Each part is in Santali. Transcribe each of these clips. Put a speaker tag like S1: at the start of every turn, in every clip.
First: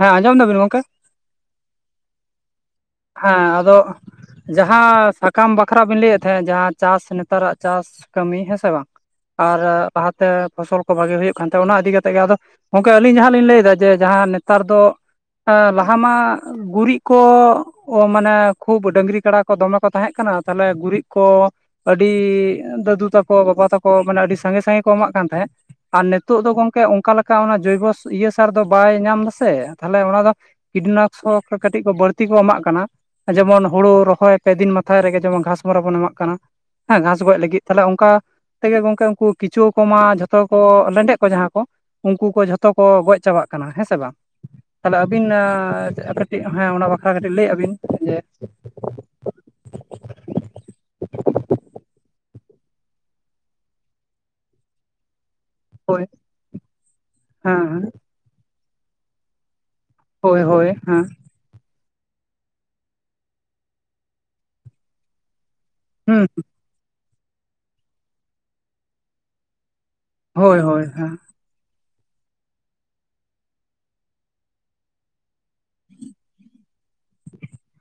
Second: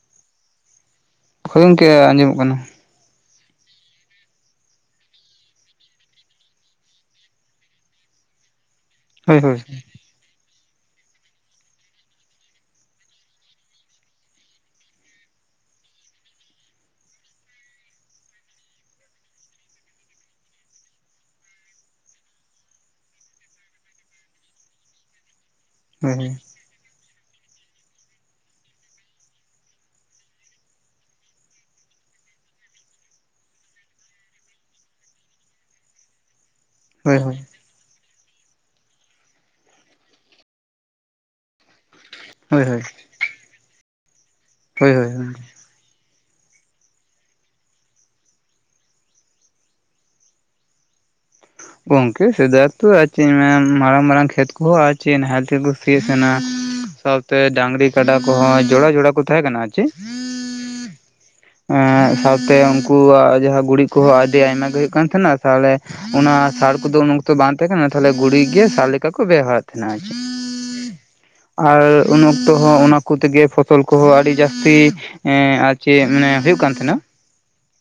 S1: ᱦᱮᱸ ᱟᱸᱡᱚᱢ ᱫᱟᱵᱤᱱ ᱜᱚᱝᱠᱮ?
S2: ᱦᱳᱭ ᱜᱚᱝᱠᱮ ᱟᱸᱡᱚᱢᱚᱜ ᱠᱟᱱᱟ᱾
S1: ᱦᱮᱸ ᱟᱫᱚᱜ ᱡᱟᱦᱟᱸ ᱥᱟᱠᱟᱢ ᱵᱟᱠᱷᱨᱟ ᱵᱤᱱ ᱞᱟᱹᱭᱮᱫ ᱛᱟᱦᱮᱸᱫ ᱡᱟᱦᱟᱸ ᱪᱟᱥ ᱱᱮᱛᱟᱨᱟᱜ ᱪᱟᱥ ᱠᱟᱹᱢᱤ ᱦᱮᱸᱥᱮ ᱵᱟᱝ?
S2: ᱦᱳᱭ ᱦᱳᱭ
S1: ᱟᱨ ᱞᱟᱦᱟᱛᱮ ᱯᱷᱚᱥᱚᱞ ᱠᱚ ᱵᱷᱟᱜᱮ ᱦᱳᱭᱳᱜ ᱠᱟᱱᱛᱮ ᱚᱱᱟ ᱤᱫᱤ ᱠᱟᱛᱮᱜ ᱜᱮ ᱟᱫᱚ ᱜᱚᱢᱠᱮ ᱟᱹᱞᱤᱧ ᱡᱟᱦᱟᱸ ᱞᱤᱧ ᱞᱟᱹᱭᱫᱟ ᱡᱮ ᱡᱟᱦᱟᱸ ᱱᱮᱛᱟᱨ ᱫᱚ ᱦᱮᱸ ᱞᱟᱦᱟ ᱢᱟ ᱜᱩᱨᱤᱡ ᱠᱚ ᱚ ᱢᱟᱱᱮ ᱠᱷᱩᱵ ᱰᱟᱹᱝᱨᱤ ᱠᱟᱰᱟ ᱠᱚ ᱫᱚᱢᱮ ᱠᱚ ᱛᱟᱦᱮᱸ ᱠᱟᱱᱟ ᱛᱟᱦᱚᱞᱮ ᱜᱩᱨᱤᱡ ᱠᱚ ᱟᱹᱰᱤ ᱫᱟᱫᱩ ᱛᱟᱠᱚ ᱵᱟᱵᱟ ᱛᱟᱠᱚ ᱢᱟᱱᱮ ᱟᱹᱰᱤ ᱥᱟᱸᱜᱮ ᱥᱟᱸᱜᱮ ᱠᱚ ᱮᱢᱟᱜ ᱠᱟᱱ ᱛᱟᱦᱮᱸᱫ ᱟᱨ
S2: ᱦᱳᱭ
S1: ᱱᱤᱛᱳᱜ ᱫᱚ ᱜᱚᱢᱠᱮ ᱚᱱᱠᱟ ᱞᱮᱠᱟ ᱚᱱᱟ ᱡᱳᱵᱚᱥ ᱤᱭᱟᱹ ᱥᱟᱨ ᱫᱚ ᱵᱟᱭ ᱧᱟᱢ ᱫᱟᱥᱮ ᱛᱟᱦᱚᱞᱮ ᱚᱱᱟ ᱫᱚ ᱠᱤᱴᱱᱟᱥᱚᱠ ᱠᱟᱹᱴᱤᱡ ᱠᱚ ᱵᱟᱹᱲᱛᱤ ᱠᱚ ᱮᱢᱟᱜ ᱠᱟᱱᱟ ᱡᱮᱢᱚᱱ ᱦᱳᱲᱳ ᱨᱚᱦᱚᱭ ᱯᱮ ᱫᱤᱱ ᱢᱟᱛᱷᱟᱭ ᱨᱮᱜᱮ ᱡᱮᱢᱚᱱ ᱜᱷᱟᱥᱢᱚᱨᱟ ᱵᱚᱱ ᱮᱢᱟᱜ ᱠᱟᱱᱟ ᱦᱮᱸ ᱜᱷᱟᱥ
S2: ᱦᱳᱭ ᱦᱳᱭ
S1: ᱜᱚᱡ ᱞᱟᱹᱜᱤᱫ᱾ ᱛᱟᱦᱚᱞᱮ ᱚᱱᱠᱟ ᱛᱮᱜᱮ ᱜᱚᱝᱠᱮ ᱩᱱᱠᱩ ᱠᱤᱪᱩᱣ ᱠᱚᱢᱟ ᱡᱷᱚᱛᱚ ᱠᱚ ᱞᱮᱸᱰᱮᱫ ᱠᱚ ᱡᱟᱦᱟᱸ ᱠᱚ ᱩᱱᱠᱩ ᱠᱚ
S2: ᱦᱳᱭ
S1: ᱡᱷᱚᱛᱚ ᱠᱚ
S2: ᱦᱳᱭ
S1: ᱜᱚᱡ ᱪᱟᱵᱟᱜ ᱠᱟᱱᱟ ᱦᱮᱸ ᱥᱮ ᱵᱟᱝ ᱛᱟᱦᱚᱞᱮ
S2: ᱦᱳᱭ
S1: ᱟᱹᱵᱤᱱ
S2: ᱦᱳᱭ
S1: ᱟ ᱠᱟᱹ ᱴᱤᱡ ᱦᱮᱸ ᱚᱱᱟ ᱵᱟᱠᱷᱨᱟ ᱠᱟᱹᱴᱤᱡ ᱞᱟᱹᱭ ᱟ ᱵᱤᱱ ᱡᱮ
S2: ᱜᱚᱝᱠᱮ ᱥᱮᱫᱟᱭᱛᱚ ᱟᱨ ᱪᱮᱫ ᱢᱮᱱᱟ ᱢᱟᱨᱟᱝ ᱢᱟᱨᱟᱝ ᱠᱷᱮᱛ ᱠᱚᱦᱚᱸ ᱟᱪᱮ ᱱᱟᱦᱮᱞ ᱛᱮᱠᱚ ᱥᱤᱭᱮᱫ
S1: ᱦᱳᱭ
S2: ᱛᱟᱦᱮᱸᱱᱟ ᱥᱟᱶᱛᱮ
S1: ᱦᱮᱸ ᱦᱮᱸ
S2: ᱰᱟᱝᱨᱤ ᱠᱟᱰᱟ ᱠᱚᱦᱚᱸ ᱡᱚᱲᱟ ᱡᱚᱲᱟ ᱠᱚ ᱛᱟᱦᱮᱸ ᱠᱟᱱᱟ ᱟᱨ ᱪᱮᱫ᱾
S1: ᱦᱳᱭ ᱦᱳᱭ ᱦᱮᱸ᱾
S2: ᱮᱸ ᱥᱟᱶᱛᱮ ᱩᱱᱠᱩᱣᱟᱜ ᱡᱟᱦᱟᱸ ᱜᱩᱨᱤᱡ ᱠᱚᱦᱚᱸ ᱟᱹᱰᱤ ᱟᱭᱢᱟᱮ ᱦᱩᱭᱩᱜ ᱠᱟᱱ ᱛᱟᱦᱮᱸᱱᱟ ᱛᱟᱦᱞᱮ
S1: ᱦᱩᱸ
S2: ᱚᱱᱟ ᱥᱟᱨ ᱠᱚᱫᱚ ᱩᱱ ᱚᱠᱛᱚ ᱵᱟᱝ ᱛᱟᱦᱮᱸ ᱠᱟᱱᱟ ᱛᱟᱦᱞᱮ ᱜᱩᱲᱤ ᱜᱮ ᱥᱟᱨ ᱞᱮᱠᱟ ᱠᱚ ᱵᱮᱣᱦᱟᱨᱮᱫ ᱛᱟᱦᱮᱸᱱᱟ ᱟᱨ ᱪᱮᱫ᱾
S1: ᱦᱳᱭ ᱦᱳᱭ ᱦᱮᱸ᱾
S2: ᱟᱨ ᱩᱱ ᱚᱠᱛᱚ ᱦᱚᱸ ᱚᱱᱟ ᱠᱚᱛᱮᱜᱮ ᱯᱷᱚᱥᱚᱞ ᱠᱚᱦᱚᱸ ᱟᱹᱰᱤ ᱡᱟᱹᱥᱛᱤ ᱮᱸ ᱟᱨ ᱪᱮᱫ ᱢᱟᱱᱮ ᱦᱩᱭᱩᱜ ᱠᱟᱱ ᱛᱟᱦᱮᱸᱱᱟ᱾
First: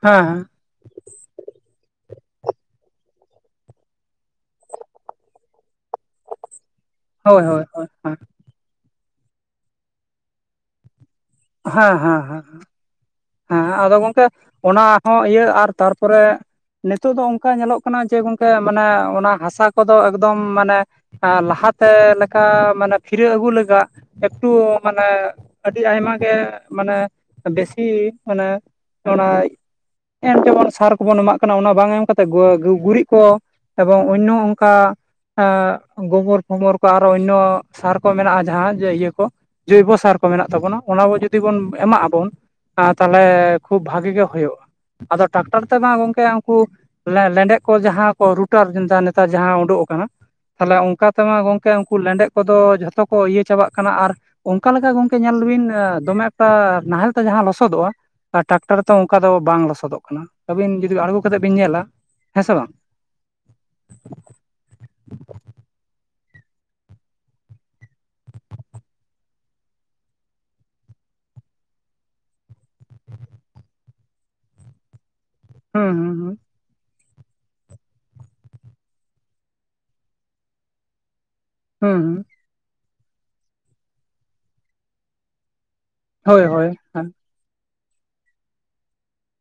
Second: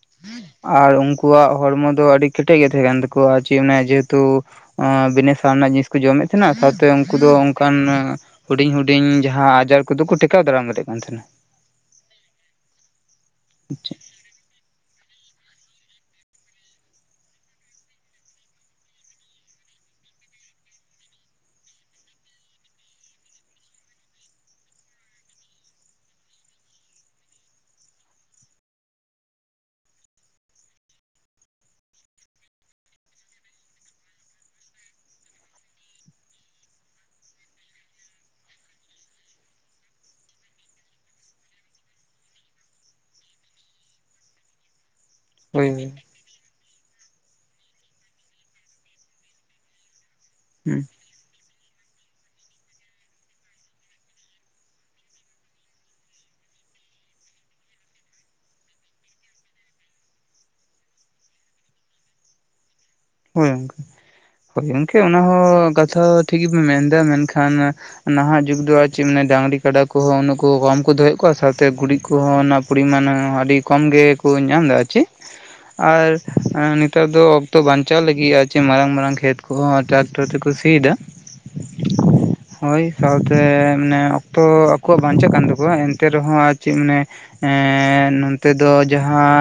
S1: ᱦᱟᱸ᱾
S2: ᱟᱨ ᱩᱱᱠᱩᱣᱟᱜ ᱦᱚᱲᱢᱚ ᱫᱚ ᱟᱹᱰᱤ ᱠᱮᱴᱮᱡ ᱜᱮ ᱛᱟᱦᱮᱸ ᱠᱟᱱ ᱛᱠᱩᱣᱟ ᱟᱨ ᱪᱮᱫ ᱚᱱᱟ ᱡᱮᱦᱮᱛᱩ ᱵᱤᱱᱟ ᱥᱟᱨ ᱨᱮᱱᱟᱜ ᱡᱤᱱᱤᱥ ᱠᱚ ᱡᱚᱢᱮᱫ ᱛᱟᱦᱮᱸᱱᱟ ᱥᱟᱶᱛᱮ ᱩᱱᱠᱩ ᱫᱚ
S1: ᱦᱳᱭ ᱦᱳᱭ ᱦᱳᱭ
S2: ᱚᱱᱠᱟᱱᱟ
S1: ᱦᱮᱸ
S2: ᱦᱩᱰᱤᱧ ᱦᱩᱰᱤᱧ ᱡᱟᱦᱟᱸ ᱟᱡᱟᱨ ᱠᱚᱫᱚ ᱠᱚ ᱴᱮᱠᱟᱣ ᱫᱟᱨᱟᱢ ᱫᱟᱲᱮᱭᱟᱜ ᱠᱟᱱ ᱛᱟᱦᱮᱸᱱᱟ ᱾
S1: ᱦᱮᱸ ᱦᱮᱸ ᱦᱮᱸ ᱦᱮᱸ ᱟᱫᱚ ᱜᱚᱝᱠᱮ ᱚᱱᱟ ᱦᱚᱸ ᱤᱭᱟᱹ ᱟᱨ ᱛᱟᱨᱯᱚᱨᱮ ᱱᱤᱛᱳ ᱫᱚ ᱚᱝᱠᱟ ᱧᱮᱞᱚᱜ ᱠᱟᱱᱟ ᱡᱮ ᱜᱚᱝᱠᱮ ᱢᱟᱱᱮ ᱚᱱᱟ ᱦᱟᱥᱟ ᱠᱚᱫᱚ ᱮᱠᱫᱚᱢ ᱢᱟᱱᱮ ᱟ ᱞᱟᱦᱟᱛᱮ ᱞᱮᱠᱟ ᱢᱟᱱᱮ ᱯᱷᱤᱨᱟᱹ ᱟᱹᱜᱩ ᱞᱟᱜᱟᱜ ᱮᱠᱴᱩ ᱢᱟᱱᱮ ᱟᱹᱰᱤ ᱟᱭᱢᱟ ᱜᱮ ᱢᱟᱱᱮ ᱵᱮᱥᱤ ᱢᱟᱱᱮ ᱚᱱᱟ ᱮᱢ ᱡᱮᱢᱚᱱ ᱥᱟᱨ ᱠᱚᱵᱚᱱ ᱮᱢᱟᱜ ᱠᱟᱱᱟ ᱚᱱᱟ ᱵᱟᱝ ᱮᱢ ᱠᱟᱛᱮᱫ ᱜᱟ ᱜᱚᱜᱩᱨᱤᱡ ᱠᱚ ᱮᱵᱚᱝ ᱚᱭᱱᱚ ᱚᱝᱠᱟ ᱟᱸᱜ ᱵᱟᱹᱭᱦᱟᱹᱲ [unintelligible] ᱠᱚ ᱟᱨᱚ ᱚᱭᱱᱚ ᱥᱟᱨ ᱠᱚ ᱢᱮᱱᱟᱜᱼᱟ ᱡᱟᱦᱟᱸ ᱡᱮ ᱤᱭᱟᱹ ᱠᱚ ᱡᱳᱭᱵᱚ ᱥᱟᱨ ᱠᱚ ᱢᱮᱱᱟᱜ ᱛᱟᱵᱚᱱᱟ ᱾ ᱚᱱᱟ ᱠᱚ ᱡᱩᱫᱤ ᱵᱚᱱ ᱮᱢᱟᱜ ᱟᱵᱚᱱ ᱛᱟᱦᱚᱞᱮ ᱠᱷᱩᱵ ᱵᱷᱟᱜᱤ ᱜᱮ ᱦᱩᱭᱩᱜ-ᱟ ᱾ᱟᱫᱚ ᱴᱟᱠᱴᱟᱨ ᱛᱮ
S2: ᱦᱳᱭ
S1: ᱵᱟᱝ ᱜᱚᱝᱠᱮ ᱩᱱᱠᱩ ᱞᱮᱸᱰᱮᱛ ᱠᱚ ᱡᱟᱦᱟᱸ ᱠᱚ ᱨᱩᱴᱟᱨ ᱱᱮᱛᱟᱨ ᱡᱟᱦᱟᱸ ᱩᱰᱩᱠ ᱠᱟᱱᱟ ᱛᱟᱦᱚᱞᱮ
S2: ᱦᱳᱭ
S1: ᱚᱱᱠᱟ ᱛᱮᱢᱟ ᱜᱚᱝᱠᱮ ᱩᱱᱠᱩ ᱞᱮᱸᱰᱮᱫ ᱠᱚᱫᱚ ᱡᱷᱚᱛᱚ ᱠᱚ ᱤᱭᱟᱹ ᱪᱟᱵᱟᱜ ᱠᱟᱱᱟ, ᱟᱨ ᱚᱱᱠᱟ ᱞᱮᱠᱟ ᱜᱚᱝᱠᱮ ᱧᱮᱞ ᱵᱤᱱ ᱫᱚᱢᱮ ᱮᱠᱴᱟ ᱱᱟᱦᱮᱞ ᱛᱮ ᱡᱟᱦᱟᱸ ᱞᱚᱥᱚᱫᱚᱜ-ᱟ᱾ ᱟᱨ ᱴᱟᱠᱴᱟᱨ ᱛᱮ ᱚᱱᱠᱟ ᱫᱚ ᱵᱟᱝ ᱞᱚᱥᱚᱫᱚᱜ ᱠᱟᱱᱟ ᱟᱹᱵᱤᱱ ᱡᱩᱫᱤ ᱟᱬᱜᱚ ᱠᱟᱛᱮᱫ ᱵᱤᱱ ᱧᱮᱞᱟ ᱦᱮᱸ ᱥᱮ ᱵᱟᱝ ᱾
S2: ᱦᱳᱭ ᱜᱚᱝᱠᱮ, ᱦᱳᱭ ᱜᱚᱝᱠᱮ ᱚᱱᱟ ᱦᱚᱸ ᱠᱟᱛᱷᱟ ᱴᱷᱤᱠ ᱜᱮᱵᱤᱱ ᱢᱮᱱᱫᱟ ᱢᱮᱱᱠᱷᱟᱱ ᱱᱟᱦᱟᱜ ᱡᱩᱜᱽ ᱫᱚ ᱟᱨ ᱪᱮᱫ ᱢᱮᱱᱟ ᱰᱟᱝᱨᱤ ᱠᱟᱰᱟ ᱠᱚᱦᱚᱸ ᱩᱱᱟᱹᱜ ᱠᱚ ᱠᱚᱢ ᱠᱚ ᱫᱚᱦᱚᱭᱮᱫ ᱠᱚᱣᱟ ᱥᱟᱶᱛᱮ ᱜᱩᱨᱤᱡ ᱠᱚᱦᱚᱸ ᱚᱱᱟ ᱯᱚᱨᱤᱢᱟᱱ ᱦᱚᱸ ᱟᱹᱰᱤ ᱠᱚᱢ ᱜᱮᱠᱚ ᱧᱟᱢ ᱮᱫᱟ ᱪᱮᱫ?
S1: [unintelligible] ᱦᱩᱸ
S2: ᱟᱨ ᱱᱮᱛᱚᱜ ᱫᱚ ᱚᱠᱛᱚ ᱵᱟᱧ ᱪᱟᱞᱜᱮᱭᱟ ᱞᱟᱹᱜᱤᱭᱟ ᱪᱮ ᱢᱟᱨᱟᱝ ᱢᱟᱨᱟᱝ ᱠᱷᱮᱛ ᱠᱚᱦᱚᱸ ᱴᱨᱟᱠᱴᱚᱨ ᱛᱮᱠᱚ ᱥᱤᱭᱮᱫᱟ ᱾
S1: ᱦᱩᱸ ᱩᱸ᱾
S2: ᱦᱳᱭ ᱥᱟᱣᱛᱮ ᱢᱟᱱᱮ ᱚᱠᱛᱚ ᱟᱠᱚᱣᱟᱜ ᱵᱟᱧᱪᱟᱜ ᱠᱟᱱ ᱛᱟᱠᱚᱣᱟ ᱮᱱᱛᱮ ᱨᱮᱦᱚᱸ
S1: ᱦᱳᱭ
S2: ᱟᱨ
S1: ᱦᱳᱭ
S2: ᱪᱮᱫ ᱢᱟᱱᱮ
S1: ᱦᱮᱸ
S2: ᱮᱸ ᱱᱚᱛᱮ ᱫᱚ ᱡᱟᱦᱟᱸ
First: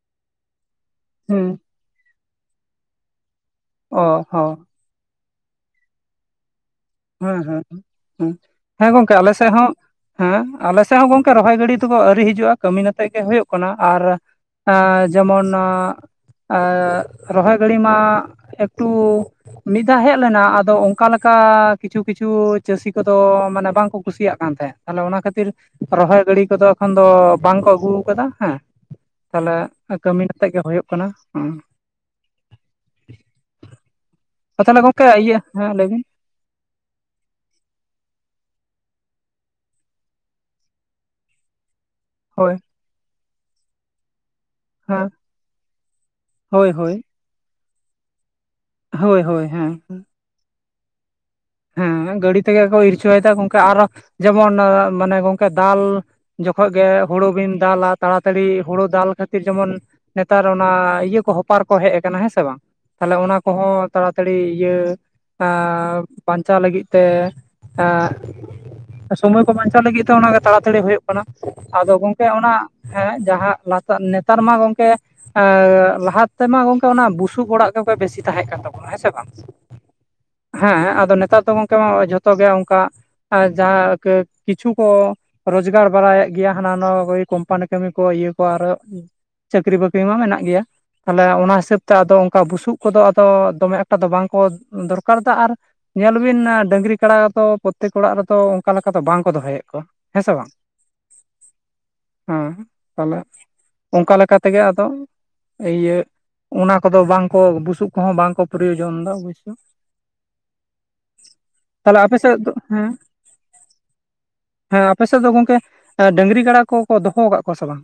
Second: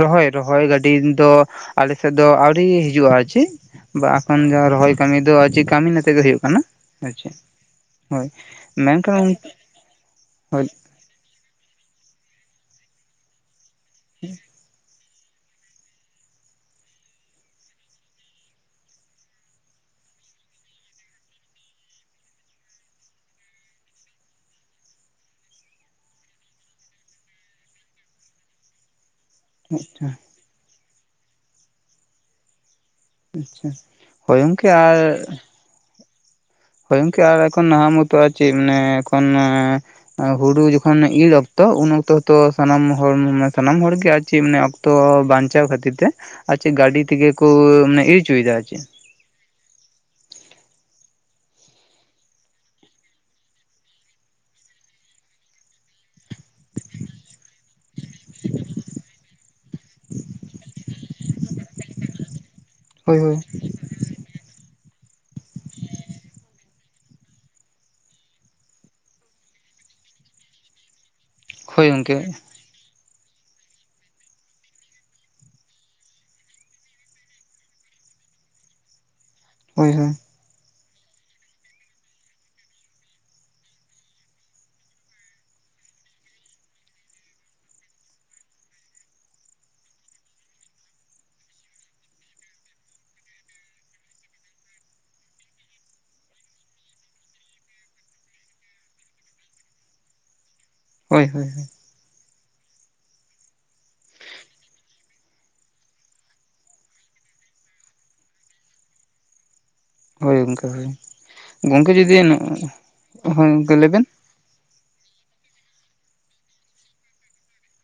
S2: ᱨᱚᱦᱚᱭ ᱨᱚᱦᱚᱭ ᱜᱟᱹᱰᱤ ᱫᱚ
S1: ᱦᱩᱸ
S2: ᱟᱞᱮ ᱥᱮᱫ ᱫᱚ ᱟᱹᱣᱨᱤ ᱦᱤᱡᱩᱜ-ᱟ ᱪᱮᱫ
S1: ᱚ
S2: ᱵᱟᱠᱷᱟᱱ
S1: ᱦᱚᱸ
S2: ᱫᱚ ᱨᱚᱦᱚᱭ ᱠᱟᱹᱢᱤ ᱫᱚ ᱟᱨ ᱪᱮᱫ ᱠᱟᱹᱢᱤᱱ ᱟᱛᱮᱜ ᱜᱮ ᱦᱩᱭᱩᱜ ᱠᱟᱱᱟ? ᱟᱨ ᱪᱮᱫ
S1: ᱦᱮᱸ ᱦᱮᱸ
S2: ᱦᱳᱭ
S1: ᱦᱮᱸ ᱜᱚᱝᱠᱮ ᱟᱞᱮ
S2: ᱢᱮᱱᱠᱷᱟᱱ
S1: ᱥᱮᱫ ᱦᱚᱸ ᱦᱮᱸ
S2: ᱦᱳᱭ
S1: ᱟᱞᱮ ᱛᱮ ᱦᱚᱸ ᱜᱚᱝᱠᱮ ᱨᱚᱦᱚᱭ ᱜᱟᱹᱰᱤ ᱛᱚᱠᱚ ᱟᱹᱣᱨᱤ ᱦᱤᱡᱩᱜ-ᱟ ᱠᱟᱹᱢᱤᱱ ᱟᱛᱮ ᱜᱮ ᱦᱩᱭᱩᱜ ᱠᱟᱱᱟ ᱟᱨ ᱡᱮᱢᱚᱱ ᱨᱚᱦᱚᱭ ᱜᱟᱹᱲᱤ ᱢᱟ ᱮᱠᱴᱩ ᱢᱤᱫ ᱫᱷᱟᱣ ᱦᱮᱡ ᱞᱮᱱᱟ ᱟᱫᱚ ᱚᱱᱠᱟ ᱞᱮᱠᱟ ᱠᱤᱪᱷᱩ ᱠᱤᱪᱷᱩ ᱪᱟᱹᱥᱤ ᱠᱚᱫᱚ ᱢᱟᱱᱮ ᱵᱟᱝ ᱠᱚ ᱠᱩᱥᱤᱭᱟᱜ ᱠᱟᱱ ᱛᱟᱦᱮᱸᱫ ᱛᱟᱦᱚᱞᱮ ᱚᱱᱟ ᱠᱷᱟᱹᱛᱤᱨ ᱨᱚᱦᱚᱭ ᱜᱟᱹᱲᱤ ᱠᱚᱫᱚ ᱮᱠᱷᱚᱱ ᱫᱚ ᱵᱟᱝ ᱠᱚ ᱟᱹᱜᱩ ᱠᱟᱫᱟ ᱦᱮᱸ ᱛᱟᱞᱦᱮ
S2: ᱟᱪᱪᱷᱟ
S1: ᱠᱟᱹᱢᱤᱱ ᱟᱛᱮᱜ ᱜᱮ ᱦᱩᱭᱩᱜ ᱠᱟᱱᱟ ᱾
S2: ᱟᱪᱪᱷᱟ ᱾
S1: ᱛᱟᱦᱚᱞᱮ ᱜᱚᱝᱠᱮ ᱤᱭᱟᱹ ᱦᱮᱸ ᱞᱟᱹᱭ ᱵᱤᱱ᱾
S2: ᱦᱳᱭ ᱜᱚᱝᱠᱤ ᱟᱨ ᱮᱠᱷᱚᱱ ᱱᱟ ᱢᱚᱛᱚ ᱟᱪᱮ ᱢᱟᱱᱮ ᱮᱠᱷᱚᱱ ᱾ ᱦᱩᱲᱩ ᱡᱚᱠᱷᱚᱱ ᱤᱨ ᱚᱠᱛᱚ ᱩᱱ ᱚᱠᱛᱚ ᱛᱚ
S1: ᱦᱳᱭ
S2: ᱥᱟᱱᱟᱢ ᱦᱚᱲ ᱥᱟᱱᱟᱢ ᱦᱚᱲᱜᱮ ᱟᱨ ᱪᱮᱫ ᱢᱟᱱᱮ ᱾ ᱚᱠᱛᱚ
S1: ᱦᱮᱸ
S2: ᱵᱟᱧᱪᱟᱣ ᱠᱷᱟᱹᱛᱤᱨ ᱛᱮ ᱟᱨ
S1: ᱦᱳᱭ
S2: ᱪᱮᱫ
S1: ᱦᱳᱭ
S2: ᱜᱟᱹᱰᱤ ᱛᱮᱜᱮ ᱠᱚ ᱢᱟᱱᱮ ᱤᱨ ᱚᱪᱚᱭᱮᱫᱟ ᱟᱨ ᱪᱮᱫ ᱾
S1: ᱦᱳᱭ ᱦᱳᱭ ᱦᱮᱸ᱾ ᱦᱮᱸ ᱜᱟᱹᱰᱤ ᱛᱮ ᱜᱮ ᱠᱚ ᱤᱨᱪᱚᱭᱮᱫᱟ ᱜᱚᱝᱠᱮ ᱟᱨᱚ ᱡᱮᱢᱚᱱ ᱢᱟᱱᱮ ᱜᱚᱝᱠᱮ ᱫᱟᱞ ᱡᱚᱠᱷᱚᱡ ᱜᱮ ᱦᱩᱲᱩ ᱵᱤᱱ ᱫᱟᱞᱟ ᱛᱟᱲᱟᱛᱟᱲᱤ ᱦᱩᱲᱩ ᱫᱟᱞ ᱠᱷᱟᱹᱛᱤᱨ ᱡᱮᱢᱚᱱ ᱱᱮᱛᱟᱨ ᱚᱱᱟ ᱤᱭᱟᱹ ᱠᱚ ᱦᱚᱯᱟᱨ ᱠᱚ ᱦᱮᱡ ᱟᱠᱟᱱᱟ, ᱦᱮᱸ ᱥᱮ ᱵᱟᱝ ᱾ ᱛᱟᱦᱚᱞᱮ
S2: ᱦᱳᱭ
S1: ᱚᱱᱟ
S2: ᱦᱳᱭ
S1: ᱠᱚᱦᱚᱸ ᱛᱟᱲᱟᱛᱟᱲᱤ ᱤᱭᱟᱹ ᱵᱟᱧᱪᱟᱣ ᱞᱟᱹᱜᱤᱫ ᱛᱮ ᱮ ᱥᱚᱢᱚᱭ ᱠᱚ ᱵᱟᱧᱪᱟᱣ ᱞᱟᱹᱜᱤᱫ ᱛᱮ ᱚᱱᱟᱜᱮ ᱛᱟᱲᱟᱛᱟᱹᱲᱤ ᱦᱩᱭᱩᱜ ᱠᱟᱱᱟ ᱾
S2: ᱦᱳᱭ
S1: ᱟᱫᱚ
S2: ᱜᱚᱝᱠᱮ
S1: ᱜᱚᱢᱠᱮ ᱚᱱᱟ ᱦᱮᱸ ᱡᱟᱦᱟᱸ ᱞᱟᱛᱟᱨ ᱱᱮᱛᱟᱨ ᱢᱟ ᱜᱚᱢᱠᱮ ᱮᱸ ᱞᱟᱦᱟ ᱛᱮᱢᱟ ᱜᱚᱝᱠᱮ ᱚᱱᱟ ᱵᱩᱥᱩᱵ ᱚᱲᱟᱜ ᱜᱮ ᱵᱮᱥᱤ ᱛᱟᱦᱮᱸ ᱠᱟᱱ ᱛᱟᱵᱚᱱᱟ ᱦᱮᱸ ᱥᱮ ᱵᱟᱝ ᱾
S2: ᱦᱳᱭ ᱦᱳᱭ ᱾
S1: ᱦᱮᱸ ᱟᱫᱚ ᱱᱮᱛᱟᱨ ᱫᱚ ᱜᱚᱝᱠᱮ ᱢᱟ ᱡᱷᱚᱛᱚ ᱜᱮ ᱚᱱᱠᱟ ᱟᱨ ᱡᱟᱦᱟᱸ ᱠᱤᱪᱷᱩ ᱠᱚ ᱨᱳᱡᱽᱜᱟᱨ ᱵᱟᱲᱟᱭᱮᱫ ᱜᱮᱭᱟ ᱦᱟᱱᱟ ᱱᱟᱦᱟ ᱠᱚ ᱠᱚᱢᱯᱟᱱᱤ ᱠᱟᱹᱢᱤ ᱠᱚ ᱤᱭᱟᱹ ᱠᱚᱣᱟ, ᱟᱨᱚ ᱪᱟᱹᱠᱨᱤ ᱵᱟᱹᱠᱨᱤ ᱢᱟ ᱢᱮᱱᱟᱜ ᱜᱮᱭᱟ ᱾ ᱛᱟᱦᱚᱞᱮ ᱚᱱᱟ ᱦᱤᱥᱟᱹᱵ ᱛᱮ ᱟᱫᱚ ᱚᱱᱠᱟ ᱵᱩᱥᱩᱵ ᱠᱚ ᱫᱚ ᱟᱫᱚ ᱫᱚᱢᱮ ᱮᱠᱴᱟ ᱫᱚ ᱵᱟᱝ ᱠᱚ ᱫᱚᱨᱠᱟᱨ ᱫᱟ ᱟᱨ ᱾ ᱧᱮᱞ ᱵᱤᱱ ᱰᱟᱹᱝᱨᱤ ᱠᱟᱰᱟ ᱫᱚ ᱯᱨᱚᱛᱮᱠ ᱚᱲᱟᱜ ᱨᱮᱫᱚ ᱚᱱᱠᱟ ᱞᱮᱠᱟ ᱫᱚ ᱵᱟᱝ ᱠᱚ ᱫᱚᱦᱚᱭᱮᱫ ᱠᱚᱣᱟ ᱾ ᱦᱮᱸ ᱥᱮ ᱵᱟᱝ ᱾
S2: ᱦᱳᱭ-ᱦᱳᱭ ᱾
S1: ᱦᱮᱸ ᱛᱟᱦᱚᱞᱮ ᱚᱱᱠᱟ ᱞᱮᱠᱟ ᱛᱮᱜᱮ ᱟᱫᱚ ᱾ ᱤᱭᱟᱹ ᱚᱱᱟ ᱠᱚ ᱫᱚ ᱵᱟᱝ ᱠᱚ ᱵᱩᱥᱩᱵ ᱠᱚᱦᱚᱸ ᱵᱟᱝ ᱠᱚ ᱯᱨᱚᱭᱳᱡᱚᱱ ᱫᱚ ᱾
S2: ᱦᱳᱭ ᱜᱚᱝᱠᱮ ᱦᱳᱭ, ᱜᱚᱝᱠᱮ
S1: ᱛᱟᱦᱚᱞᱮ
S2: ᱡᱩᱫᱤ
S1: ᱟᱯᱮ ᱥᱮᱫ ᱫᱚ ᱦᱮᱸ
S2: ᱦᱳᱭ ᱜᱚᱝᱠᱮ ᱞᱟᱹᱭᱵᱮᱱ᱾
S1: ᱦᱮᱸ ᱟᱯᱮᱥᱮᱫ ᱫᱚ ᱜᱚᱝᱠᱮ ᱰᱟᱹᱝᱨᱤ, ᱠᱟᱲᱟ ᱠᱚᱠᱚ ᱫᱚᱦᱚ ᱟᱠᱟᱫ ᱠᱚᱣᱟ ᱥᱮ ᱵᱟᱝ?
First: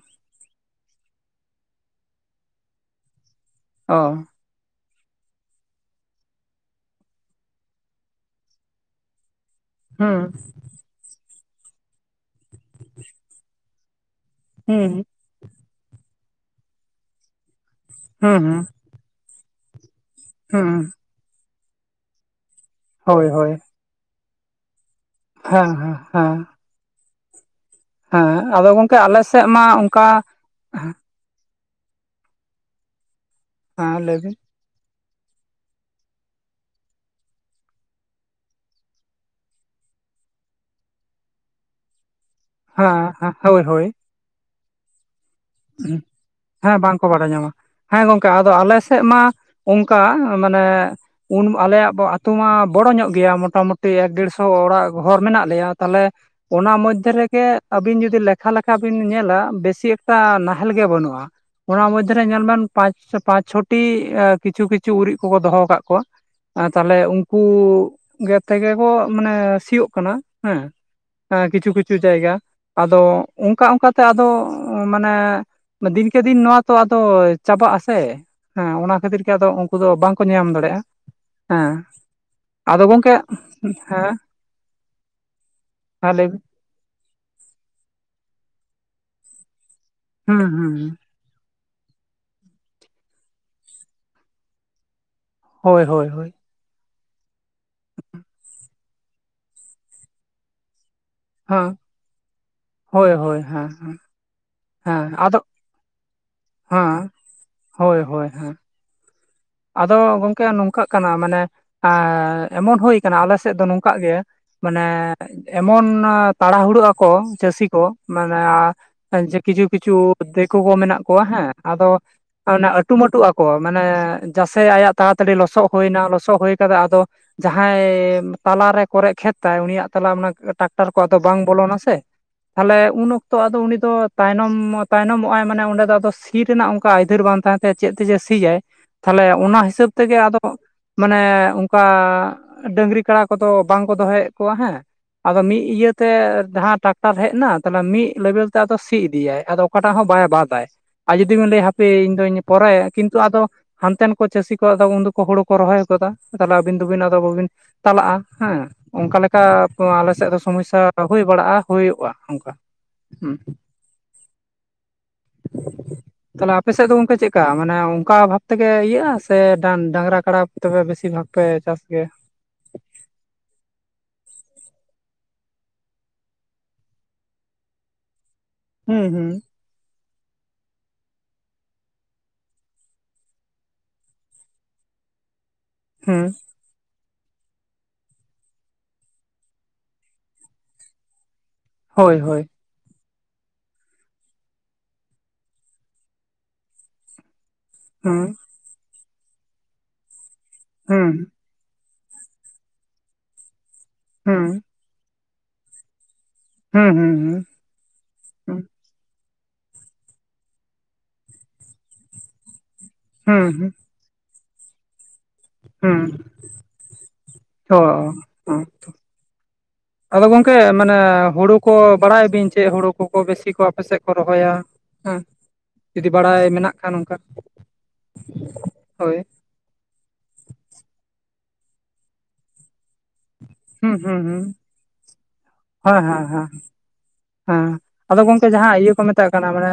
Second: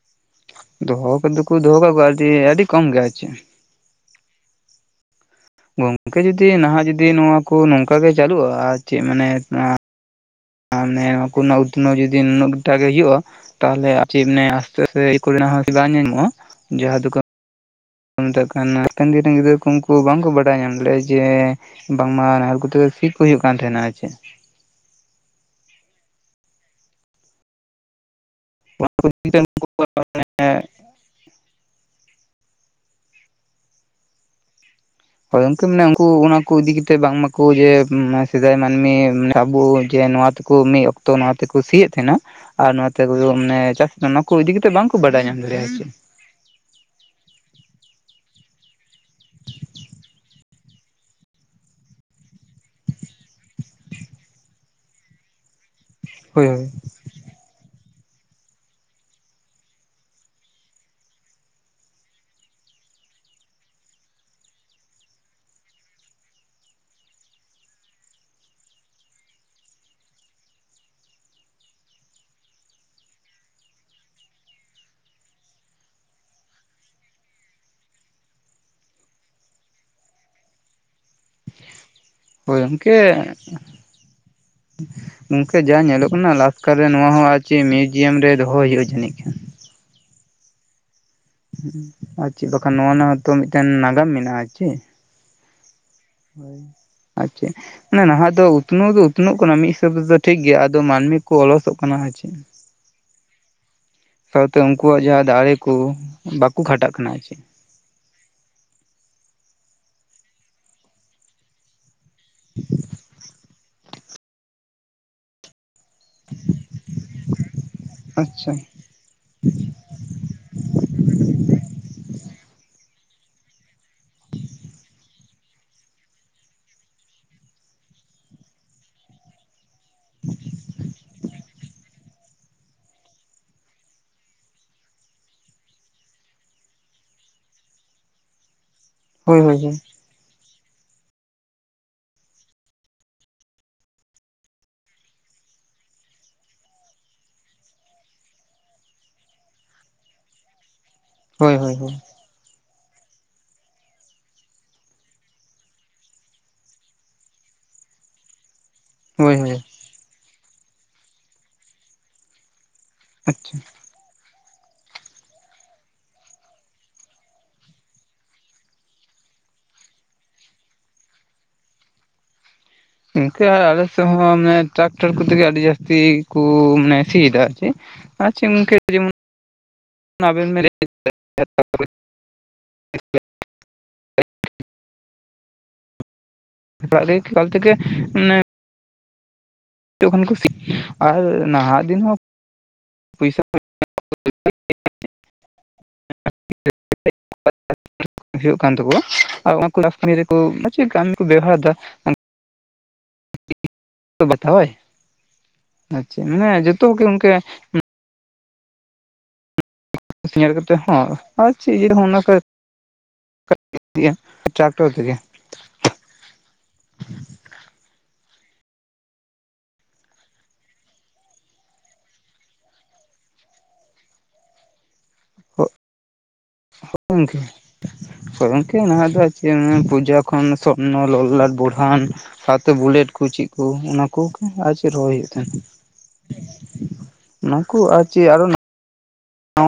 S2: ᱫᱚᱦᱚ ᱠᱟ ᱫᱚ ᱠᱚ ᱫᱚᱦᱚ ᱠᱟᱜ ᱠᱚᱣᱟ ᱟᱨᱠᱤ ᱟᱹᱰᱤ ᱠᱚᱢ ᱜᱮᱭᱟ ᱟᱨ ᱪᱮᱫ ᱾
S1: ᱚ ᱾
S2: ᱜᱚᱝᱠᱮ ᱡᱩᱫᱤ ᱱᱟᱦᱟᱜ ᱡᱩᱫᱤ ᱱᱚᱣᱟ ᱠᱚ ᱱᱚᱝᱠᱟᱜᱤ ᱪᱟᱹᱞᱩᱜᱼᱟ ᱪᱮᱫ ᱢᱟᱱᱮ ᱾
S1: ᱦᱩᱸ ᱾
S2: ᱟᱨᱟᱱᱮ ᱱᱚᱣᱟ ᱠᱚ ᱨᱮᱱᱟᱜ ᱩᱛᱱᱟᱹᱣ ᱡᱩᱫᱤ ᱱᱩᱱᱟᱹᱜ ᱜᱴᱟᱜ ᱜᱮ ᱦᱳᱭᱳᱜᱼᱟ ᱛᱟᱦᱚᱞᱮ ᱟᱨᱤ ᱢᱮ
S1: ᱦᱩᱸ
S2: ᱟᱥᱛᱮ-ᱟᱥᱛᱮ ᱾ ᱱᱟᱜ ᱦᱚᱸ ᱵᱟᱝ ᱧᱟᱢᱚᱜᱼᱟ ᱡᱟᱦᱟᱸ ᱫᱚ ᱾
S1: ᱦᱩᱸ
S2: ᱢᱮᱛᱮᱱ
S1: ᱦᱩᱸ
S2: ᱠᱷᱟᱱ ᱱᱟ ᱛᱟ. ᱝᱜᱤ -ᱛᱟ. ᱝᱜᱤ ᱩᱱᱠᱩ ᱵᱟᱭᱝᱠᱚ ᱵᱟᱰᱟᱭ ᱧᱟᱢ
S1: ᱦᱩᱸ
S2: ᱞᱮᱭᱟ ᱡᱮ ᱵᱟᱝᱢᱟ ᱱᱟᱦᱮᱞ ᱠᱚᱛᱮ ᱾ ᱴᱷᱤᱠ ᱠᱚ
S1: ᱦᱳᱭ
S2: ᱦᱩᱭᱩᱜ ᱠᱟᱱ ᱛᱟᱸᱦᱮᱱᱟ ᱟᱨ ᱪᱮᱫ ᱾
S1: ᱦᱮᱸᱻᱦᱮᱸ ᱾ ᱦᱮᱸ ᱟᱫᱚ ᱜᱚᱝᱠᱮ ᱟᱮᱞ ᱥᱮᱫ ᱢᱟ ᱚᱱᱠᱟ ᱾ ᱦᱮᱸ ᱞᱟᱹᱭᱵᱤᱱ ᱾
S2: ᱦᱳᱭ ᱜᱚᱝᱠᱮ ᱢᱟᱱᱮ ᱩᱱᱠᱩ ᱚᱱᱟ ᱠᱚ ᱤᱫᱤ ᱠᱟᱛᱮᱫ ᱵᱟᱝᱢᱟᱠᱚ ᱡᱮ ᱥᱮᱫᱟᱭ ᱢᱟᱹᱱᱢᱤ ᱟᱵᱚ ᱡᱮ ᱱᱚᱣᱟ ᱾ ᱢᱤᱫ ᱚᱠᱛᱚ ᱱᱚᱣᱟ ᱛᱮᱠᱚ ᱥᱤᱭᱮᱫ ᱛᱟᱦᱮᱸᱱᱟ ᱟᱨ ᱱᱚᱣᱟᱛᱮ
S1: ᱦᱮᱸ ᱦᱮᱸ
S2: ᱢᱟᱱᱮ
S1: ᱦᱳᱭ ᱦᱳᱭ
S2: ᱪᱟᱥ ᱾ ᱠᱚ ᱤᱫᱤ ᱠᱟᱛᱮᱫ ᱵᱟᱝ ᱠᱚ ᱵᱟᱰᱟᱭ ᱧᱟᱢ ᱫᱟᱲᱮᱭᱟᱜᱼᱟ ᱟᱨ ᱪᱮᱫ
S1: ᱦᱩᱸ
S2: ᱾
S1: ᱦᱮᱸ ᱵᱟᱝ ᱠᱚ ᱵᱟᱲᱟᱭ ᱧᱟᱢᱟ ᱦᱮᱸ ᱜᱚᱝᱠᱮ ᱟᱫᱚ ᱟᱞᱮ ᱥᱮᱫ ᱢᱟ ᱚᱱᱠᱟ ᱢᱟᱱᱮ ᱾ ᱩᱱ ᱟᱞᱮᱭᱟᱜ ᱟ. ᱛᱳ ᱢᱟ ᱵᱚᱲᱚ ᱧᱚᱜ ᱜᱮᱭᱟ ᱢᱚᱴᱟᱢᱩᱴᱤ ᱮᱠ ᱰᱮᱲᱥᱚ ᱚᱲᱟᱜ ᱜᱷᱚᱨ ᱢᱮᱱᱟᱜ ᱞᱮᱭᱟ ᱾ ᱛᱟᱦᱚᱞᱮ
S2: ᱦᱳᱭ ᱦᱳᱭ
S1: ᱚᱱᱟ ᱢᱚᱫᱽᱫᱷᱮ ᱨᱮᱜᱮ ᱟᱹᱵᱤᱱ ᱡᱩᱫᱤ ᱞᱮᱠᱷᱟ-ᱞᱮᱠᱷᱟ ᱵᱤᱱ ᱧᱮᱞᱟ ᱵᱮᱥᱤᱠ ᱾ ᱮᱴᱟ ᱱᱟᱦᱮᱞ ᱜᱮ ᱵᱟᱹᱱᱩᱜᱼᱟ ᱾ ᱚᱱᱟ ᱢᱚᱫᱽᱫᱷᱮᱨᱮ ᱧᱮᱞᱢᱮᱱ ᱯᱟᱸᱪ, ᱪᱷᱚᱴᱤ ᱠᱤᱪᱷᱩ-ᱠᱤᱪᱷᱩ ᱩᱨᱤᱡ ᱠᱚᱠᱚ ᱫᱚᱦᱚ ᱟᱠᱟᱫ ᱠᱚᱣᱟ ᱾ ᱛᱟᱦᱚᱞᱮ ᱩᱱᱠᱩ ᱜᱮᱫ ᱛᱮᱜᱮ ᱠᱚ ᱢᱟᱱᱮ ᱥᱤᱭᱳᱜ ᱠᱟᱱᱟ ᱦᱮᱸ ᱾ ᱠᱤᱪᱷᱩ-ᱠᱤᱪᱷᱩ ᱡᱟᱭᱜᱟ ᱟᱫᱚ ᱚᱱᱠᱟ ᱚᱱᱠᱟᱛᱮ ᱟᱫᱚ ᱾ ᱢᱟᱱᱮ ᱫᱤᱱᱠᱮ-ᱫᱤᱱ ᱱᱚᱣᱟ ᱛᱚ ᱟᱫᱚ ᱪᱟᱵᱟᱜ ᱟᱥᱮ ᱾ ᱦᱮᱸ ᱚᱱᱟ ᱠᱷᱟᱹᱛᱤᱨ ᱜᱮ ᱟᱫᱚ ᱩᱱᱠᱩ ᱫᱚ ᱵᱟᱝᱠᱚ ᱧᱮᱧᱟᱢ ᱫᱟᱲᱮᱭᱟᱜᱼᱟ ᱾ ᱦᱮᱸ
S2: ᱦᱳᱭ
S1: ᱟᱫᱚ
S2: ᱜᱚᱢᱠᱮ
S1: ᱜᱚᱝᱠᱮ ᱦᱮᱸ᱾
S2: ᱜᱚᱝᱠᱮ ᱡᱟ ᱧᱮᱞᱚᱜ
S1: ᱦᱮᱸ ᱞᱟᱹᱭ
S2: ᱠᱟᱱᱟ
S1: ᱵᱤᱱ
S2: ᱞᱟᱥᱠᱟᱨ ᱨᱮ ᱱᱚᱶᱟ ᱦᱚᱸ ᱟᱨ ᱪᱮᱫ ᱢᱤᱭᱩᱡᱤᱭᱟᱢ ᱨᱮ ᱫᱚᱦᱚᱭ ᱦᱳᱭᱳᱜᱼᱟ ᱡᱟᱹᱱᱤᱡ ᱠᱷᱟᱱ᱾
S1: ᱦᱩᱸ-ᱦᱩᱸ
S2: ᱟᱨ ᱪᱮᱫ ᱵᱟᱠᱷᱟᱱ ᱱᱚᱣᱟ ᱨᱮᱱᱟᱜ ᱦᱚᱸᱛᱚ ᱢᱤᱫᱴᱮᱱ ᱱᱟᱜᱟᱢ ᱢᱮᱱᱟᱜᱼᱟ ᱪᱮ᱾
S1: ᱦᱳᱭ-ᱦᱳᱭ-ᱦᱳᱭ
S2: ᱟᱪᱷᱟ ᱢᱟᱱᱮ ᱱᱟᱦᱟᱜ ᱫᱚ ᱩᱛᱱᱟᱹᱣ ᱫᱚ ᱩᱛᱱᱟᱹᱜ ᱠᱟᱱᱟ ᱢᱤᱫ ᱦᱤᱥᱟᱹᱵ ᱛᱮᱫᱚ ᱴᱷᱤᱠᱜᱮᱭᱟ ᱟᱫᱚ ᱢᱟᱹᱱᱢᱤ ᱠᱚ
S1: ᱦᱮᱸ
S2: ᱚᱞᱚᱥᱚᱜ ᱠᱟᱱᱟ ᱟᱨ ᱪᱮᱫ᱾
S1: ᱦᱳᱭ ᱦᱳᱭ ᱦᱮᱸ
S2: ᱥᱟᱶᱛᱮ ᱩᱱᱠᱩᱣᱟᱜ
S1: ᱦᱮᱸ
S2: ᱡᱟᱦᱟᱸ
S1: ᱟᱫᱚ
S2: ᱫᱟᱲᱮ ᱠᱩ ᱵᱟᱠᱩ ᱠᱷᱟᱴᱟᱜ ᱠᱟᱱᱟ ᱟᱨ ᱪᱮᱫ᱾
S1: ᱦᱳᱭ-ᱦᱳᱭ-ᱦᱳᱭ᱾ ᱟᱫᱚ ᱜᱚᱝᱠᱮ ᱱᱚᱝᱠᱟᱜ ᱠᱟᱱᱟ ᱢᱟᱱᱮ ᱮᱸᱻ ᱮᱢᱚᱱ ᱦᱩᱭ ᱠᱟᱱᱟ ᱟᱞᱮ ᱥᱮᱫ ᱫᱚ ᱱᱚᱝᱠᱟᱜ ᱜᱮᱭᱟ ᱢᱟᱱᱮ ᱮᱢᱚᱱ ᱛᱟᱲᱟᱦᱩᱲᱟᱹ ᱟᱠᱚ ᱪᱟᱹᱥᱤ ᱠᱚ ᱢᱟᱱᱮ
S2: ᱟᱪᱪᱷᱟ
S1: ᱡᱮ ᱠᱤᱪᱷᱩ-ᱠᱤᱪᱷᱩ ᱫᱤᱠᱩ ᱠᱚ ᱢᱮᱱᱟᱜ ᱠᱚᱣᱟ ᱦᱮᱸ ᱟᱫᱚ᱾ ᱚᱱᱟ ᱟᱹᱴᱩ-ᱢᱟᱹᱴᱩ ᱟᱠᱚ ᱢᱟᱱᱮ ᱡᱟᱥᱮ ᱟᱭᱟᱜ ᱛᱟᱲᱟᱛᱟᱹᱲᱤ ᱞᱚᱥᱚᱫ ᱦᱩᱭᱱᱟ ᱞᱚᱥᱚᱫ ᱦᱩᱭ ᱠᱟᱛᱮᱫ ᱟᱫᱚ ᱡᱟᱦᱟᱸᱭ ᱛᱟᱞᱟᱨᱮ ᱠᱚᱨᱮᱪ ᱠᱷᱮᱛ ᱛᱟᱭ ᱩᱱᱤᱭᱟᱜ ᱛᱟᱞᱟ ᱚᱱᱟ ᱴᱟᱠᱴᱟᱨ ᱠᱚ ᱫᱚ ᱵᱟᱝ ᱵᱚᱞᱚᱱᱟᱥᱮ᱾ ᱛᱟᱦᱚᱞᱮ ᱩᱱ ᱚᱠᱛᱚ ᱟᱫᱚ ᱩᱱᱤ ᱫᱚ ᱛᱟᱭᱱᱚᱢ-ᱛᱟᱭᱱᱚᱢᱚᱜᱼᱟᱭ ᱢᱟᱱᱮ ᱚᱸᱰᱮ ᱫᱚ ᱟᱫᱚ ᱥᱤ ᱨᱮᱱᱟᱜ ᱚᱱᱠᱟ ᱟᱹᱭᱫᱟᱹᱨ ᱵᱟᱝ ᱛᱟᱦᱮᱸᱱ ᱛᱮ ᱪᱮᱫ ᱛᱮ ᱡᱮ ᱥᱤᱭᱟᱭ ᱛᱟᱦᱚᱞᱮ
S2: ᱦᱳᱭ ᱦᱳᱭ
S1: ᱚᱱᱟ ᱦᱤᱥᱟᱹᱵ ᱛᱮᱜᱮ ᱟᱫᱚ ᱢᱟᱱᱮ ᱚᱝᱠᱟ ᱰᱟᱹᱝᱨᱤ ᱠᱟᱲᱟ ᱠᱚᱫᱚ ᱵᱟᱝ ᱠᱚ ᱫᱚᱦᱚᱭᱮᱫ ᱠᱚᱣᱟ ᱦᱮᱸ᱾ ᱟᱫᱚ ᱢᱤᱫ ᱤᱭᱟᱹ ᱛᱮ ᱫᱟᱦᱟᱸ ᱴᱨᱟᱠᱴᱟᱨ ᱦᱮᱡ ᱮᱱᱟ, ᱛᱟᱦᱚᱞᱮ ᱢᱤᱫ ᱞᱮᱵᱮᱞ ᱛᱮ ᱟᱫᱚ ᱥᱤ ᱤᱫᱤᱭᱟᱭ, ᱟᱫᱚ ᱚᱠᱟᱴᱟᱜ ᱦᱚᱸ ᱵᱟᱭ ᱵᱟᱫᱟᱭ, ᱟᱨ ᱡᱩᱫᱤ ᱵᱮᱱ
S2: ᱦᱳᱭ
S1: ᱞᱟᱹᱭᱟ
S2: ᱦᱳᱭ
S1: ᱦᱟᱯᱮ
S2: ᱦᱳᱭ
S1: ᱤᱧᱫᱚᱧ ᱯᱚᱨᱮ ᱠᱤᱱᱛᱩ ᱟᱫᱚ ᱦᱟᱱᱛᱮᱱ ᱠᱚ ᱪᱟᱹᱥᱤ ᱠᱚ ᱟᱫᱚ ᱩᱱᱫᱚ ᱠᱚ ᱦᱩᱲᱩ ᱠᱚ ᱨᱚᱦᱚᱭ ᱜᱚᱫᱟ, ᱛᱟᱦᱞᱮ ᱟᱹᱵᱤᱱ ᱫᱚᱵᱤᱱ ᱟᱫᱚ ᱵᱟᱹᱵᱤᱱ ᱛᱟᱞᱟᱜᱼᱟ ᱦᱮᱸ᱾ ᱚᱝᱠᱟ
S2: ᱦᱳᱭ
S1: ᱞᱮᱠᱟ
S2: ᱦᱳᱭ
S1: ᱠᱚ ᱟᱞᱮ ᱥᱮᱫ ᱫᱚ ᱥᱚᱢᱚᱥᱥᱟ ᱠᱚ ᱦᱩᱭ ᱵᱟᱲᱟᱜᱼᱟ ᱦᱩᱭᱩᱜᱼᱟ ᱚᱝᱠᱟ᱾ ᱦᱩᱸ᱾
S2: ᱟᱪᱪᱷᱟ
S1: ᱛᱟᱦᱚᱞᱮ ᱟᱯᱮ ᱥᱮᱫ ᱫᱚ ᱜᱚᱝᱠᱮ ᱪᱮᱜᱠᱟ ᱢᱟᱱᱮ ᱚᱝᱠᱟ ᱵᱷᱟᱵ ᱛᱮᱜᱮ ᱤᱭᱟᱹᱜᱼᱟ ᱥᱮ ᱰᱟᱱ ᱰᱟᱝᱨᱟ ᱠᱟᱲᱟ ᱠᱚ ᱛᱮᱜᱮ ᱵᱮᱥᱤᱨ ᱵᱷᱟᱜᱽ ᱯᱮ ᱪᱟᱥ ᱜᱮᱭᱟ?
S2: ᱤᱝᱠᱟᱹ ᱟᱞᱮ ᱥᱮᱫ ᱦᱚᱸ ᱢᱟᱱᱮ ᱴᱨᱟᱠᱴᱚᱨ ᱠᱚᱛᱮ ᱜᱮ ᱟᱹᱰᱤ ᱡᱟᱹᱥᱛᱤ ᱠᱩ ᱢᱟᱱᱮ ᱥᱤᱭᱮᱫᱟ ᱟᱨ ᱪᱮᱫ᱾ ᱟᱨ ᱪᱮᱫ ᱜᱚᱭᱢᱠᱮ
S1: ᱦᱩᱸ
S2: ᱡᱮᱢᱚᱱ
S1: ᱦᱩᱸ
S2: ᱚᱱᱟ ᱵᱮᱱ [inaudible]
S1: ᱦᱩᱸ᱾
S2: ᱚᱲᱟᱜ ᱨᱮ ᱮᱠᱟᱞ ᱛᱮᱜᱮ ᱢᱟᱱᱮ ᱡᱚᱠᱷᱚᱱ ᱠᱩ ᱥᱤ, ᱟᱨ ᱱᱟᱦᱟᱜ ᱫᱤᱱ
S1: ᱦᱳᱭ
S2: ᱦᱚᱸ
S1: ᱦᱳᱭ
S2: ᱯᱩᱭᱥᱟ [inaudible]
S1: ᱦᱩᱸ᱾
S2: ᱦᱩᱭᱩᱜ ᱠᱟᱱ ᱛᱟᱠᱚᱣᱟ, ᱟᱨ ᱚᱱᱟ ᱠᱩ ᱞᱟᱥᱴ ᱠᱟᱢᱤ ᱨᱮᱠᱚ [inaudible] ᱠᱟᱹᱢᱤ
S1: ᱦᱩᱸ
S2: ᱠᱚ ᱵᱮᱵᱦᱟᱨᱫᱟ᱾ [inaudible]
S1: ᱦᱩᱸ
S2: ᱵᱟᱛᱷᱟᱣᱟᱭ, ᱟᱪᱪᱷᱟ ᱢᱟᱱᱮ ᱡᱚᱛᱚ
S1: ᱦᱩᱸ
S2: ᱠᱚᱜᱮ
S1: ᱦᱩᱸ
S2: ᱜᱚᱝᱠᱮ
S1: ᱦᱩᱸ
S2: ᱥᱤᱸᱭᱮᱫ ᱠᱟᱛᱮᱫ ᱦᱚᱸ ᱟᱨ ᱪᱮᱫ ᱤᱭᱟᱹ ᱦᱚ ᱚᱱᱟ ᱠᱚᱭ
S1: ᱦᱩᱸ ᱦᱩᱸ᱾
S2: ᱛᱤᱜᱼᱟ, ᱴᱨᱟᱠᱴᱚᱨ ᱛᱮᱜᱮ᱾
S1: ᱦᱩᱸ, ᱚᱻ, [inaudible] ᱟᱫᱚ ᱜᱚᱝᱠᱮ ᱢᱟᱱᱮ ᱦᱩᱲᱩ ᱠᱚ ᱵᱟᱲᱟᱭᱟᱵᱤᱱ ᱪᱮᱫ ᱦᱩᱲᱩ ᱠᱚᱠᱚ ᱵᱮᱥᱤ ᱠᱚ ᱟᱯᱮ ᱥᱮᱜ ᱠᱚ ᱨᱚᱦᱚᱭᱟ? ᱦᱮᱸ, ᱡᱩᱫᱤ ᱵᱟᱲᱟᱭ ᱢᱮᱱᱟᱜ ᱠᱷᱟᱱ ᱚᱝᱠᱟ?
S2: ᱜᱚᱝᱠᱮ
S1: ᱦᱳᱭ᱾
S2: ᱪᱮᱜ ᱚᱱᱟ ᱯᱩᱡᱟ ᱠᱷᱚᱱ ᱥᱚᱨᱱᱚ, ᱞᱚᱞᱞᱟᱴ, ᱵᱚᱲᱦᱟᱱ ᱥᱟᱶᱛᱮ ᱵᱩᱞᱮᱴ ᱠᱚ ᱪᱮᱫ ᱠᱚ
S1: ᱦᱩᱸ
S2: ᱚᱱᱟ
S1: ᱦᱩᱸ
S2: ᱠᱚ
S1: ᱦᱩᱸ,
S2: ᱟᱨ ᱪᱮᱫ ᱨᱚᱦᱚᱭ ᱦᱩᱭᱩᱜ ᱛᱟᱦᱮᱸᱱᱟ
S1: ᱦᱮᱸ ᱦᱮᱸ ᱦᱮᱸ᱾
S2: ᱚᱱᱟ
S1: ᱦᱮᱸ,
S2: ᱠᱚ ᱟᱨ
S1: ᱟᱫᱚ
S2: ᱪᱮᱫ ᱟᱨᱚ
S1: ᱜᱚᱝᱠᱮ ᱡᱟᱦᱟᱸ ᱤᱭᱟᱹ ᱠᱚ ᱢᱮ -ᱛᱟᱜ ᱠᱟᱱᱟ ᱢᱟᱱᱮ,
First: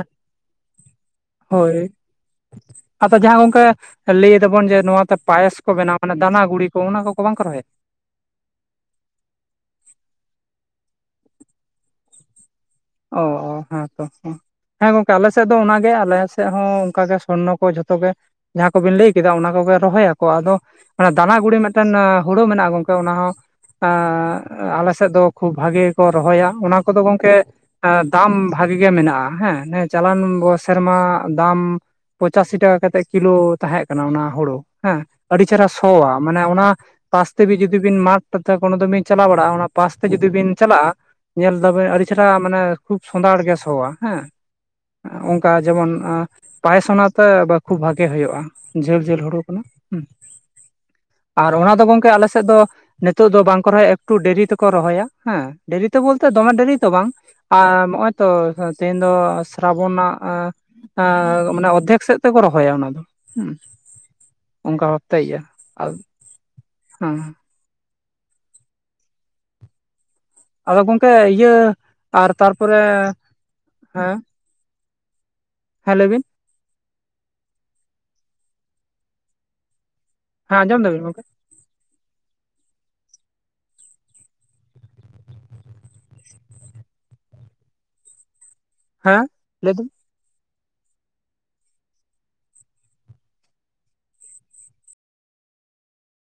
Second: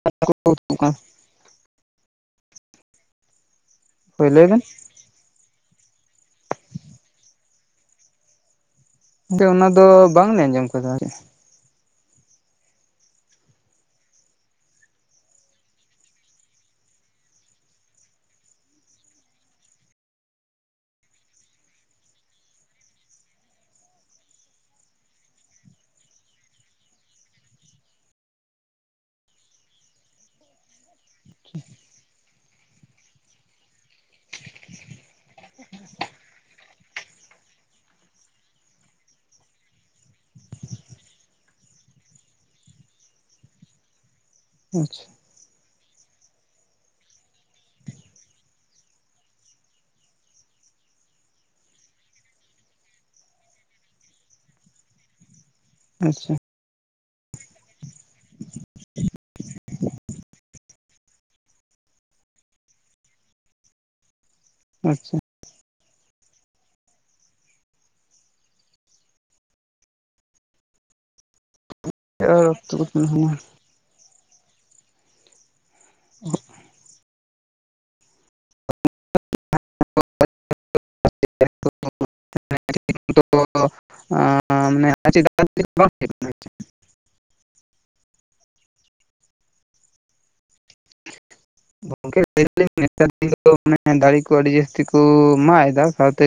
S1: ᱦᱳᱭ, ᱟᱫᱚ ᱡᱟᱦᱟᱸ ᱜᱚᱝᱠᱮ
S2: ᱦᱳᱭ ᱞᱟᱹᱭ ᱵᱮᱱ
S1: ᱞᱟᱹᱭᱮᱫᱟᱵᱚᱱ ᱡᱮ ᱱᱚᱣᱟ ᱛᱮ ᱯᱟᱭᱮᱥ ᱠᱚ ᱵᱮᱱᱟᱣ ᱠᱟᱱᱟ ᱫᱟᱱᱟ ᱜᱩᱲᱤ ᱠᱚ ᱚᱱᱟ ᱠᱚᱠᱚ ᱵᱟᱝᱠᱚ ᱨᱚᱦᱚᱭᱮᱫ?
S2: ᱜᱚᱝᱠᱮ ᱚᱱᱟ ᱫᱚ ᱵᱟᱝᱞᱮ ᱟᱸᱡᱚᱢ ᱠᱟᱫᱟ ᱟᱨ ᱪᱮᱫ?
S1: ᱚᱻ ᱦᱮᱸ ᱛᱚ᱾ [inaudible] ᱦᱮᱸ ᱜᱚᱝᱠᱮ ᱟᱞᱮ ᱥᱮᱫ ᱫᱚ ᱚᱱᱟ ᱜᱮ, ᱟᱞᱮ ᱥᱮᱫ ᱦᱚᱸ ᱚᱝᱠᱟ ᱜᱮ ᱥᱚᱨᱱᱚ ᱠᱚ ᱡᱷᱚᱛᱚ ᱜᱮ, ᱡᱟᱦᱟᱸ ᱠᱚᱵᱤᱱ ᱞᱟᱹᱭ ᱠᱮᱫᱟ ᱚᱱᱟ ᱠᱚᱜᱮ ᱨᱚᱦᱚᱭᱟᱠᱚ ᱟᱫᱚ ᱢᱟᱱᱮ ᱫᱟᱱᱟ ᱜᱩᱲᱤ ᱢᱤᱫᱴᱮᱱ ᱦᱩᱲᱩ ᱢᱮᱱᱟᱜᱼᱟ ᱜᱚᱝᱠᱮ ᱚᱱᱟ ᱦᱚᱸ ᱟᱸᱻ ᱟᱞᱮ ᱥᱮᱫ ᱫᱚ ᱠᱷᱩᱵ ᱵᱷᱟᱜᱮ ᱜᱮᱠᱚ ᱨᱚᱦᱚᱭᱟ, ᱚᱱᱟ ᱠᱚᱫᱚ ᱜᱚᱝᱠᱮ ᱮᱸᱻ ᱫᱟᱢ ᱵᱷᱟᱜᱮ ᱜᱮ ᱢᱮᱱᱟᱜᱼᱟ ᱦᱮᱸ, [unintelligible] ᱪᱟᱞᱟᱣᱮᱱ ᱵᱚᱨᱥᱟ ᱨᱮᱢᱟ ᱫᱟᱢ ᱯᱚᱸ ᱪᱟᱥᱤ ᱴᱟᱠᱟ ᱠᱟᱛᱮᱫ ᱠᱤᱞᱳ ᱛᱟᱦᱮᱸᱜ ᱠᱟᱱᱟ ᱚᱱᱟ ᱦᱳᱲᱳ, ᱦᱮᱸ ᱟᱹᱰᱤ ᱪᱮᱦᱨᱟ ᱥᱚᱣᱟ ᱢᱟᱱᱮ ᱚᱱᱟ ᱯᱟᱥ ᱛᱮ ᱵᱤ ᱡᱩᱫᱤ ᱵᱤᱱ [unintelligible] ᱠᱳᱱᱳ ᱫᱤᱱ ᱵᱤᱱ ᱪᱟᱞᱟᱣ ᱵᱟᱲᱟᱜ-ᱟ ᱚᱱᱟ ᱯᱟᱥ ᱛᱮ‌ᱡᱩᱫᱤ ᱵᱤᱱ ᱪᱟᱞᱟᱜ-ᱟ, ᱧᱮᱞ ᱫᱟᱵᱮ ᱟᱹᱰᱤ ᱪᱮᱨᱦᱟ ᱢᱟᱱᱮ ᱠᱷᱩᱵ ᱥᱚᱸᱫᱷᱟᱲ ᱜᱮ ᱥᱚᱣᱟ ᱦᱮᱸ᱾
S2: ᱟᱪᱪᱷᱟ᱾
S1: ᱦᱚᱸᱜ-ᱚ ᱚᱝᱠᱟ ᱡᱮᱢᱚᱱ ᱟᱸ ᱯᱟᱭᱮᱥ ᱚᱱᱟᱛᱮ ᱠᱷᱩᱵ ᱵᱷᱟᱜᱮ ᱦᱩᱭᱩᱜᱼᱟ ᱠᱚ, ᱡᱷᱟᱹᱞ ᱡᱷᱟᱹᱞ ᱦᱳᱲᱤ ᱠᱟᱱᱟ ᱦᱩᱸ᱾ ᱟᱨ ᱚᱱᱟ ᱫᱚ ᱜᱚᱝᱠᱮ ᱟᱞᱮ ᱥᱮᱫ ᱫᱚ ᱱᱤᱛᱚᱜ ᱫᱚ ᱵᱟᱝ ᱠᱚ ᱨᱚᱦᱚᱭᱟ ᱮᱠᱴᱩ ᱰᱮᱨᱤ ᱛᱮᱠᱚ ᱨᱚᱦᱚᱭᱟ ᱦᱮᱸ᱾ ᱰᱮᱨᱤ ᱛᱮ ᱵᱚᱞᱛᱮ
S2: ᱟᱪᱪᱷᱟ
S1: ᱫᱚᱢᱮ ᱰᱮᱨᱤ ᱛᱚ ᱵᱟᱝ, ᱟᱹᱻ ᱱᱚᱜᱼᱚᱭ ᱛᱚ ᱛᱮᱦᱮᱧ ᱫᱚ ᱥᱨᱟᱵᱚᱱ ᱱᱟᱜ ᱟ ᱮ ᱢᱟᱱᱮ ᱚᱨᱫᱷᱮᱠ ᱥᱮᱫ ᱛᱮᱠᱚ ᱨᱚᱦᱚᱭᱟ ᱚᱱᱟ ᱫᱚ, ᱦᱩᱸ᱾ ᱚᱱᱠᱟ
S2: ᱟᱪᱪᱷᱟ
S1: ᱵᱷᱟᱵᱛᱮ ᱤᱭᱟ ᱟᱨ ᱦᱩᱸ ᱾ ᱟᱫᱚ ᱜᱚᱝᱠᱮ ᱤᱭᱟᱹ ᱟᱨ
S2: ᱚᱠᱛᱚ
S1: ᱛᱟᱨᱯᱚᱨᱮ
S2: ᱠᱚ ᱛᱤᱱᱟᱹᱜ ᱦᱩᱭᱱᱟ?
S1: ᱦᱮᱸ ᱦᱮᱸ ᱞᱟᱹᱭ ᱵᱤᱱ ᱾
S2: [inaudible]
S1: ᱦᱟ ᱚᱸᱢᱚᱢ ᱫᱟᱵᱤᱱ ᱜᱚᱝᱠᱮ?
S2: [unintelligible] [unintelligible]
S1: ᱦᱮᱸ ᱞᱟᱹᱭ ᱫᱤᱧ,
S2: ᱜᱚᱝᱠᱮ ᱞᱟᱹᱭ ᱫᱟᱞᱤᱧ [inaudible] ᱫᱟᱨᱮ ᱠᱚ ᱟᱹᱰᱤ ᱡᱟᱹᱥᱛᱤ ᱠᱚ ᱢᱟᱜ ᱮᱫᱟ ᱥᱟᱶᱛᱮ